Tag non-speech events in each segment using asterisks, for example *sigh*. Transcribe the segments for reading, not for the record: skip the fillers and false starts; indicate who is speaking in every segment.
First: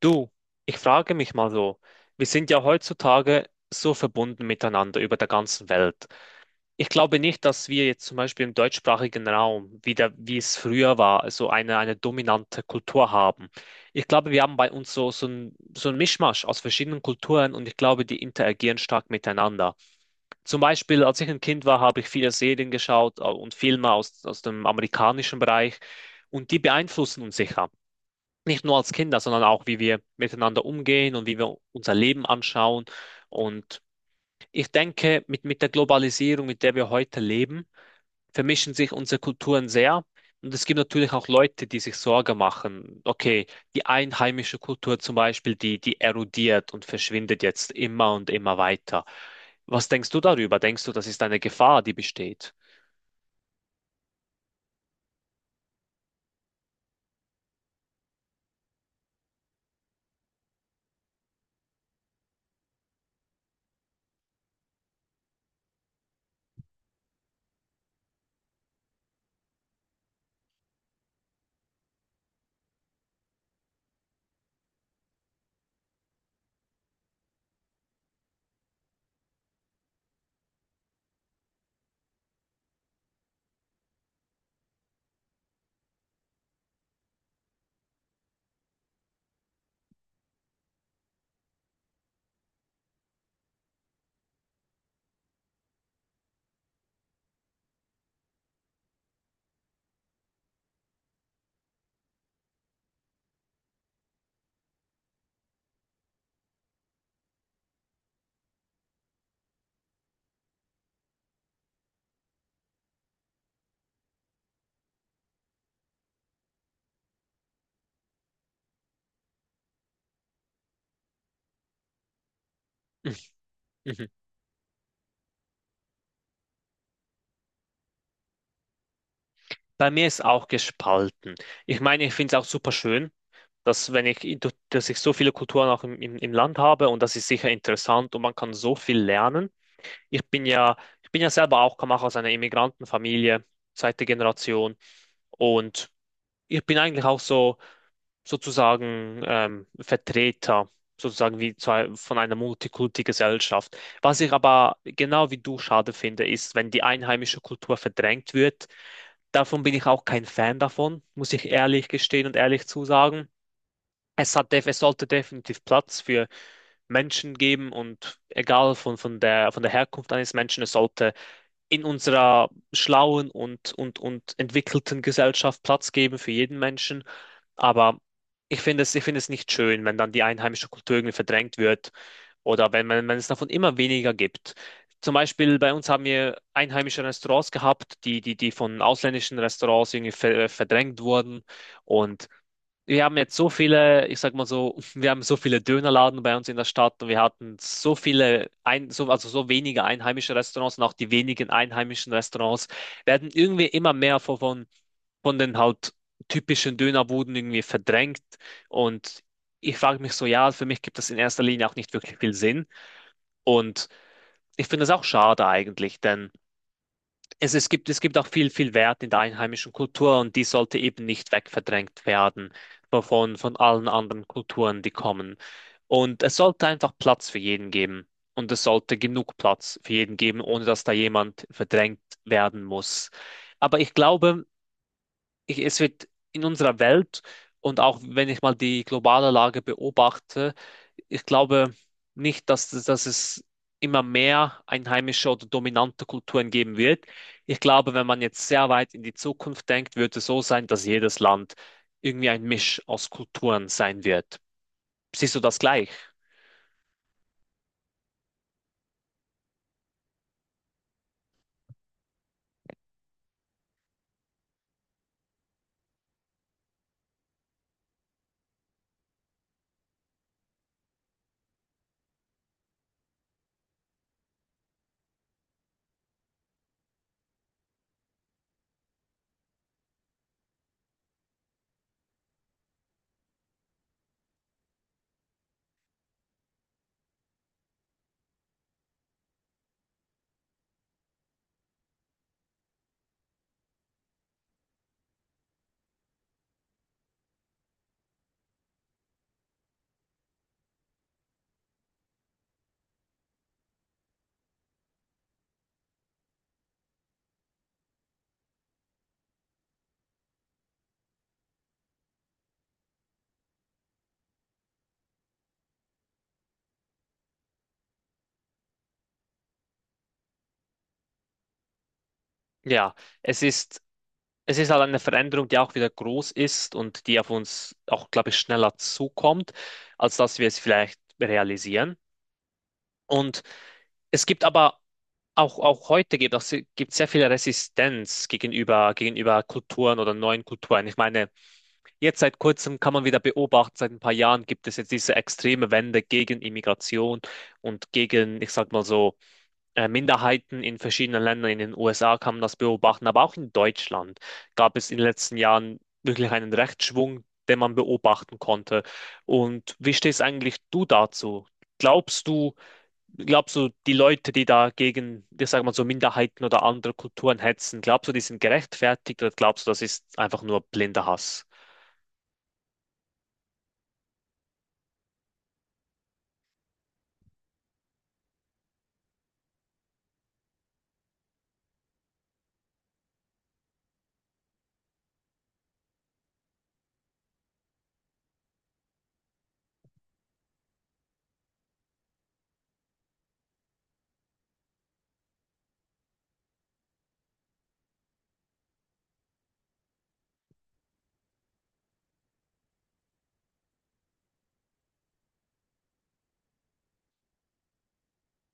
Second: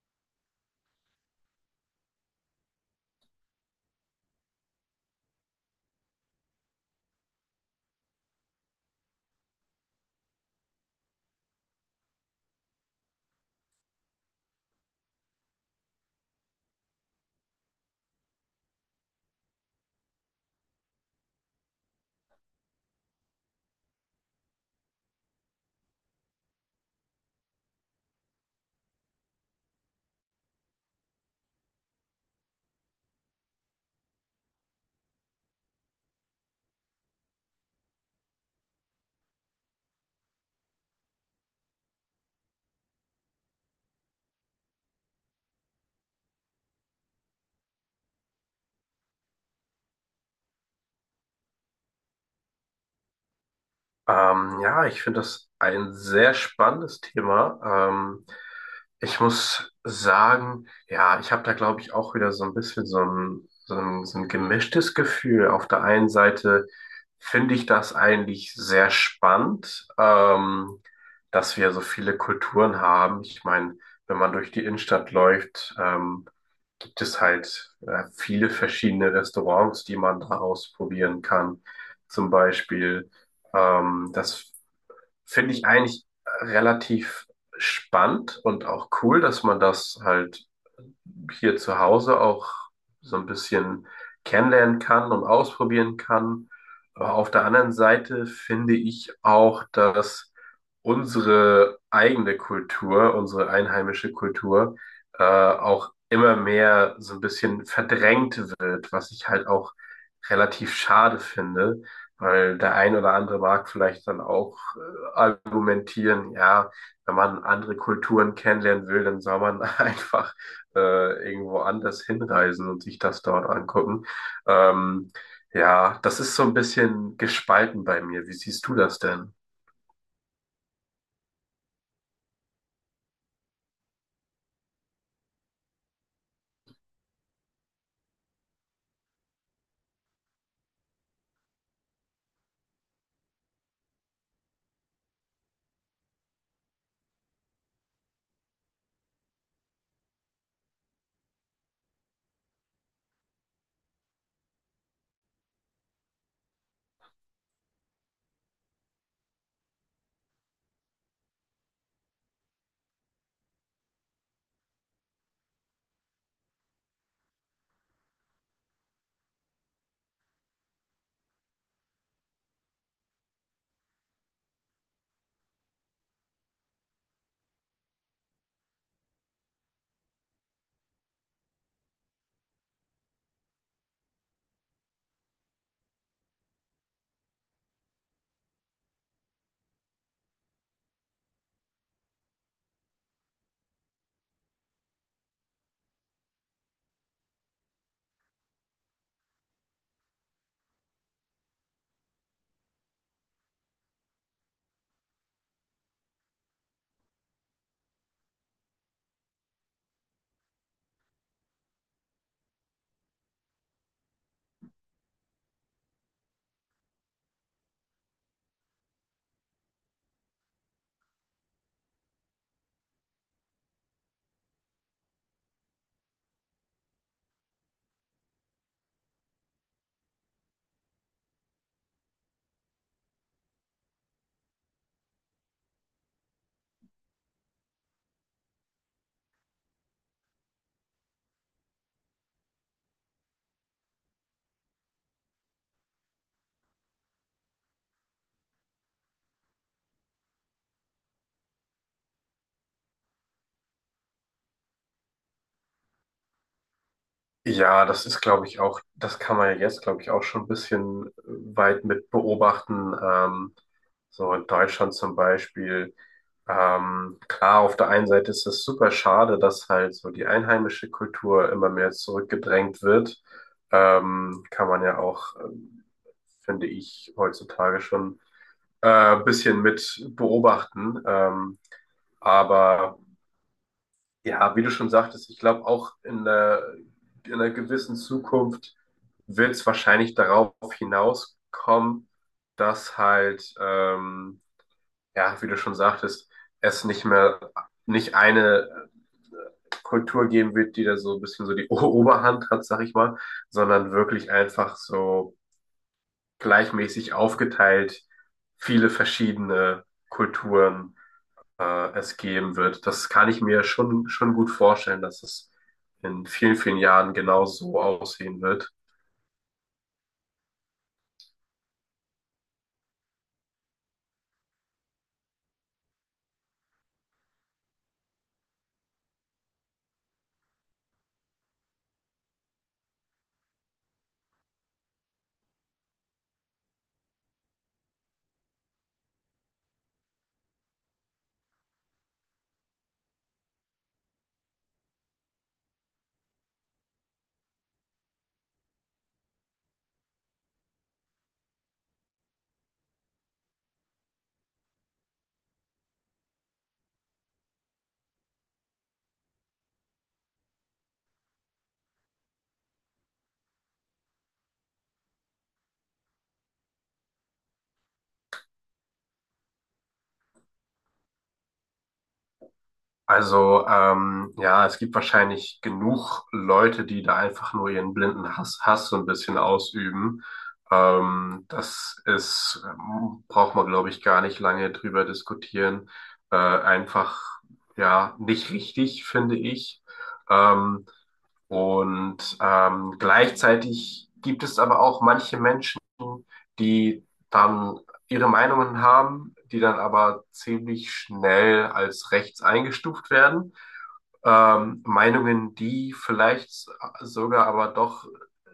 Speaker 1: Du, ich frage mich mal so, wir sind ja heutzutage so verbunden miteinander über der ganzen Welt. Ich glaube nicht, dass wir jetzt zum Beispiel im deutschsprachigen Raum, wieder wie es früher war, eine dominante Kultur haben. Ich glaube, wir haben bei uns so ein Mischmasch aus verschiedenen Kulturen und ich glaube, die interagieren stark miteinander. Zum Beispiel, als ich ein Kind war, habe ich viele Serien geschaut und Filme aus dem amerikanischen Bereich und die beeinflussen uns sicher nicht nur als Kinder, sondern auch, wie wir miteinander umgehen und wie wir unser Leben anschauen. Und ich denke, mit der Globalisierung, mit der wir heute leben, vermischen sich unsere Kulturen sehr. Und es gibt natürlich auch Leute, die sich Sorge machen. Okay, die einheimische Kultur zum Beispiel, die erodiert und verschwindet jetzt immer und immer weiter. Was denkst du darüber? Denkst du, das ist eine Gefahr, die besteht?
Speaker 2: Ja, Ich finde das ein sehr spannendes Thema. Ähm, Ich muss sagen, ja, ich habe da, glaube ich, auch wieder so ein bisschen so ein gemischtes Gefühl. Auf der einen Seite finde ich das eigentlich sehr spannend, dass wir so viele Kulturen haben. Ich meine, wenn man durch die Innenstadt läuft, gibt es halt viele verschiedene Restaurants, die man da ausprobieren kann. Zum Beispiel. Das finde ich eigentlich relativ spannend und auch cool, dass man das halt hier zu Hause auch so ein bisschen kennenlernen kann und ausprobieren kann. Aber auf der anderen Seite finde ich auch, dass unsere eigene Kultur, unsere einheimische Kultur, auch immer mehr so ein bisschen verdrängt wird, was ich halt auch relativ schade finde, weil der ein oder andere mag vielleicht dann auch argumentieren ja, wenn man andere Kulturen kennenlernen will, dann soll man *laughs* einfach irgendwo anders hinreisen und sich das dort
Speaker 1: Mhm.
Speaker 2: angucken. Ähm, ja, Das ist so ein bisschen gespalten bei mir. Wie siehst du das denn?
Speaker 1: Bei mir ist auch gespalten. Ich meine, ich finde es auch super schön, dass wenn ich, in- dass ich so viele Kulturen auch im Land habe und das ist sicher interessant und man kann so viel lernen. Ich bin ja, ich bin ja selber auch, komme auch aus einer Immigrantenfamilie, zweite Generation und ich bin eigentlich auch so Vertreter, sozusagen wie zwei, von einer Multikulti-Gesellschaft. Was ich aber genau wie du schade finde, ist, wenn die einheimische Kultur verdrängt wird. Davon bin ich auch kein Fan davon, muss ich ehrlich gestehen und ehrlich zusagen. Es sollte definitiv Platz für Menschen geben und egal von der Herkunft eines Menschen, es sollte in unserer schlauen und entwickelten Gesellschaft Platz geben für jeden Menschen. Aber ich finde es nicht schön, wenn dann die einheimische Kultur irgendwie verdrängt wird oder wenn es davon immer weniger gibt. Zum Beispiel bei uns haben wir einheimische Restaurants gehabt, die von ausländischen Restaurants irgendwie verdrängt wurden. Und wir haben jetzt so viele, ich sag mal so, *laughs* wir haben so viele Dönerladen bei uns in der Stadt und wir hatten so viele, also so wenige einheimische Restaurants und auch die wenigen einheimischen Restaurants werden irgendwie immer mehr von den halt typischen Dönerbuden irgendwie verdrängt. Und ich frage mich so, ja, für mich gibt das in erster Linie auch nicht wirklich viel Sinn. Und ich finde es auch schade eigentlich, denn es gibt auch viel Wert in der einheimischen Kultur und die sollte eben nicht wegverdrängt werden von allen anderen Kulturen, die kommen. Und es sollte einfach Platz für jeden geben. Und es sollte genug Platz für jeden geben, ohne dass da jemand verdrängt werden muss. Aber es wird in unserer Welt und auch wenn ich mal die globale Lage beobachte, ich glaube nicht, dass es immer mehr einheimische oder dominante Kulturen geben wird. Ich glaube, wenn man jetzt sehr weit in die Zukunft denkt, wird es so sein, dass jedes Land irgendwie ein Misch aus Kulturen sein wird. Siehst du das gleich?
Speaker 2: Ja, das ist, glaube ich, auch, das kann man ja jetzt, glaube ich, auch schon ein bisschen weit mit beobachten. So in Deutschland zum Beispiel. Klar, auf der einen Seite ist es super schade, dass halt so die einheimische Kultur immer mehr zurückgedrängt wird. Kann man ja auch, finde ich, heutzutage schon bisschen mit beobachten. Aber ja, wie du schon sagtest, ich glaube auch in einer gewissen Zukunft wird es wahrscheinlich darauf hinauskommen, dass halt, ja, wie du schon sagtest, es nicht eine Kultur geben wird, die da so ein bisschen so die *laughs* Oberhand hat, sag ich mal, sondern wirklich einfach so gleichmäßig aufgeteilt viele verschiedene Kulturen es geben wird. Das kann ich mir schon gut vorstellen, dass es in vielen, vielen Jahren genau so aussehen wird.
Speaker 1: Ja, es ist, es ist halt eine Veränderung, die auch wieder groß ist und die auf uns auch, glaube ich, schneller zukommt, als dass wir es vielleicht realisieren. Und es gibt aber auch, auch heute gibt sehr viel Resistenz gegenüber Kulturen oder neuen Kulturen. Ich meine, jetzt seit kurzem kann man wieder beobachten, seit ein paar Jahren gibt es jetzt diese extreme Wende gegen Immigration und gegen, ich sag mal so, Minderheiten in verschiedenen Ländern. In den USA kann man das beobachten, aber auch in Deutschland gab es in den letzten Jahren wirklich einen Rechtsschwung, den man beobachten konnte. Und wie stehst eigentlich du dazu? Glaubst du, Glaubst du, die Leute, die da gegen, ich sag mal so, Minderheiten oder andere Kulturen hetzen, glaubst du, die sind gerechtfertigt oder glaubst du, das ist einfach nur blinder Hass?
Speaker 2: Also ja, es gibt wahrscheinlich genug Leute, die da einfach nur ihren blinden Hass so ein bisschen ausüben. Braucht man, glaube ich, gar nicht lange drüber diskutieren. Einfach, ja, nicht richtig, finde ich. Ähm, Gleichzeitig gibt es aber auch manche Menschen, die dann ihre Meinungen haben, die dann aber ziemlich schnell als rechts eingestuft werden. Meinungen, die vielleicht sogar aber doch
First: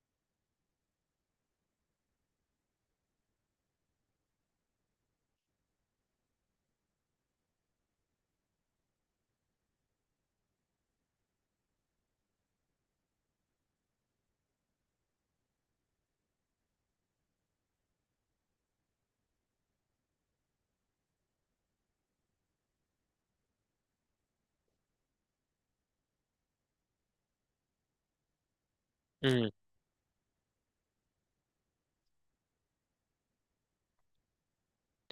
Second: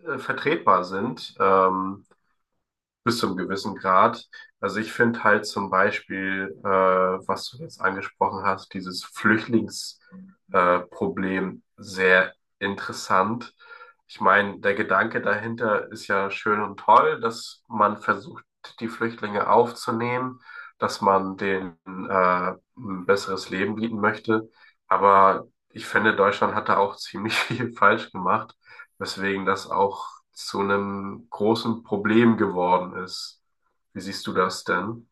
Speaker 2: vertretbar sind. Bis zu einem gewissen Grad. Also ich finde halt zum Beispiel, was du jetzt angesprochen hast, dieses Flüchtlingsproblem Problem sehr interessant. Ich meine, der Gedanke dahinter ist ja schön und toll, dass man versucht, die Flüchtlinge aufzunehmen, dass man denen ein besseres Leben bieten möchte. Aber ich finde, Deutschland hat da auch ziemlich *laughs* viel falsch gemacht, weswegen
Speaker 1: Mhm.
Speaker 2: das auch zu einem großen Problem geworden ist. Wie siehst du das denn?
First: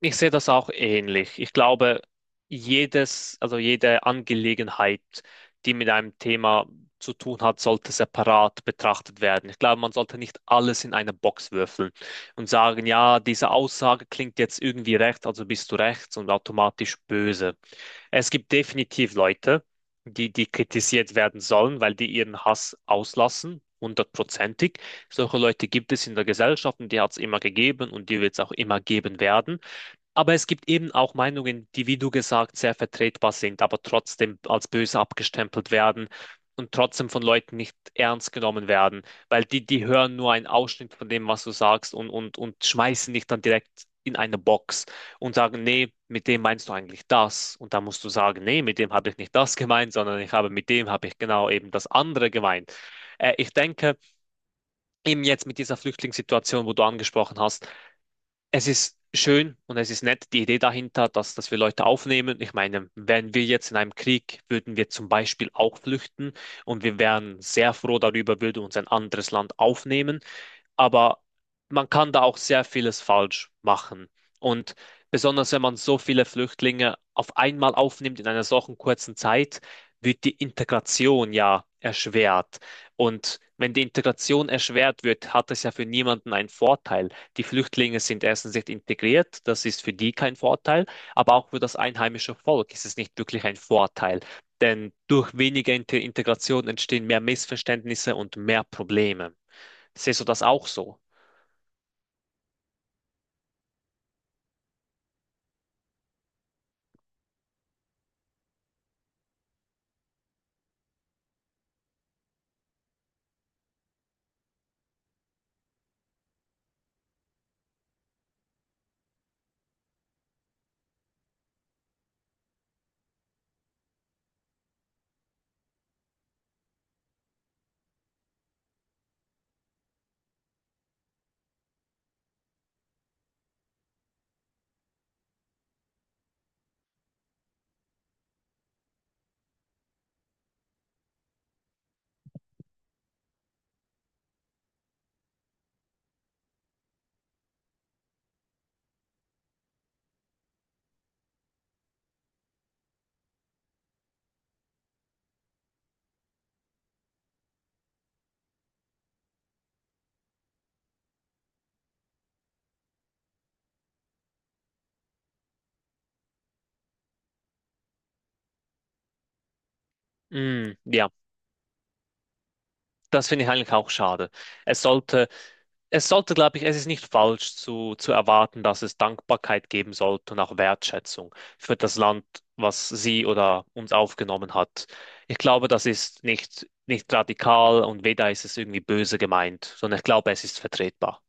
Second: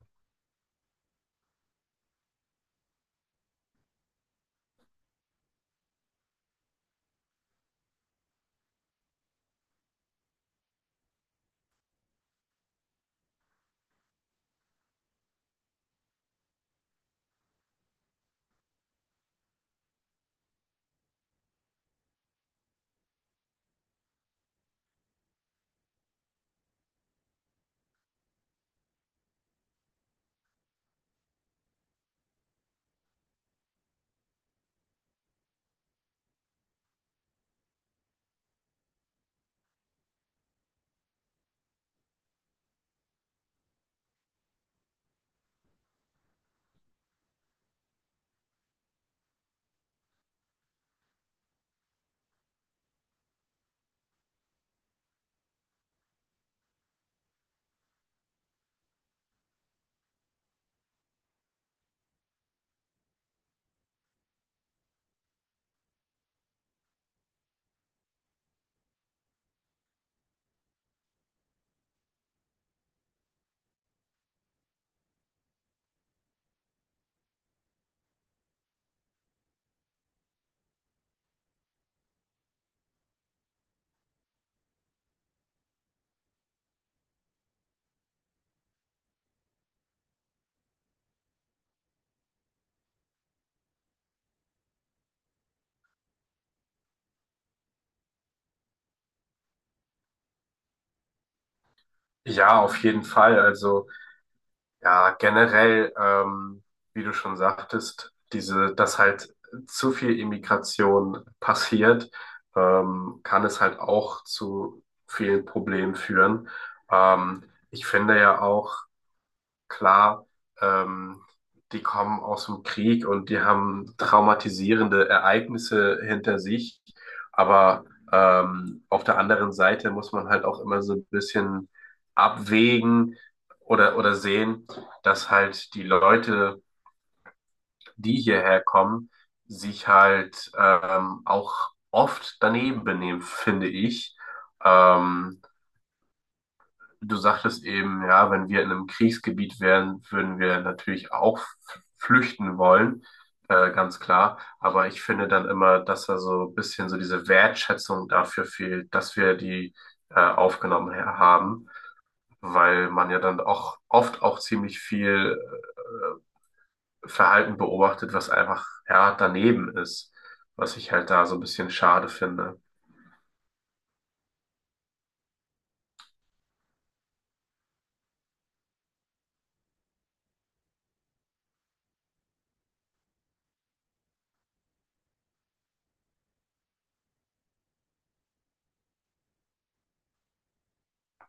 Speaker 1: Ich sehe das auch ähnlich. Ich glaube, jede Angelegenheit, die mit einem Thema zu tun hat, sollte separat betrachtet werden. Ich glaube, man sollte nicht alles in eine Box würfeln und sagen, ja, diese Aussage klingt jetzt irgendwie rechts, also bist du rechts und automatisch böse. Es gibt definitiv Leute, die kritisiert werden sollen, weil die ihren Hass auslassen, hundertprozentig. Solche Leute gibt es in der Gesellschaft und die hat es immer gegeben und die wird es auch immer geben werden. Aber es gibt eben auch Meinungen, die, wie du gesagt, sehr vertretbar sind, aber trotzdem als böse abgestempelt werden und trotzdem von Leuten nicht ernst genommen werden, weil die hören nur einen Ausschnitt von dem, was du sagst und schmeißen dich dann direkt in eine Box und sagen, nee, mit dem meinst du eigentlich das. Und da musst du sagen, nee, mit dem habe ich nicht das gemeint, sondern ich habe mit dem habe ich genau eben das andere gemeint. Ich denke, eben jetzt mit dieser Flüchtlingssituation, wo du angesprochen hast, es ist schön und es ist nett, die Idee dahinter, dass wir Leute aufnehmen. Ich meine, wären wir jetzt in einem Krieg, würden wir zum Beispiel auch flüchten und wir wären sehr froh darüber, würde uns ein anderes Land aufnehmen, aber man kann da auch sehr vieles falsch machen. Und besonders wenn man so viele Flüchtlinge auf einmal aufnimmt in einer solchen kurzen Zeit, wird die Integration ja erschwert. Und wenn die Integration erschwert wird, hat es ja für niemanden einen Vorteil. Die Flüchtlinge sind erstens nicht integriert, das ist für die kein Vorteil, aber auch für das einheimische Volk ist es nicht wirklich ein Vorteil. Denn durch weniger Integration entstehen mehr Missverständnisse und mehr Probleme. Siehst du das auch so?
Speaker 2: Ja, auf jeden Fall. Also ja, generell, wie du schon sagtest, diese, dass halt zu viel Immigration passiert, kann es halt auch zu vielen Problemen führen. Ähm, Ich finde ja auch, klar, ähm, die kommen aus dem Krieg und die haben traumatisierende Ereignisse hinter sich. Aber auf der anderen Seite muss man halt auch immer so ein bisschen abwägen oder sehen, dass halt die Leute, die hierher kommen, sich halt auch oft daneben benehmen, finde ich. Ähm, Du sagtest eben, ja, wenn wir in einem Kriegsgebiet wären, würden wir natürlich auch flüchten wollen, ganz klar. Aber ich finde dann immer, dass da so ein bisschen so diese Wertschätzung dafür fehlt, dass wir die aufgenommen haben, weil man ja dann auch oft auch ziemlich viel Verhalten beobachtet, was einfach ja daneben ist,
Speaker 1: Mm,
Speaker 2: was ich
Speaker 1: ja,
Speaker 2: halt da so ein bisschen schade finde.
Speaker 1: das finde ich eigentlich auch schade. Es sollte, Es sollte, glaube ich, es ist nicht falsch zu erwarten, dass es Dankbarkeit geben sollte und auch Wertschätzung für das Land, was sie oder uns aufgenommen hat. Ich glaube, das ist nicht radikal und weder ist es irgendwie böse gemeint, sondern ich glaube, es ist vertretbar.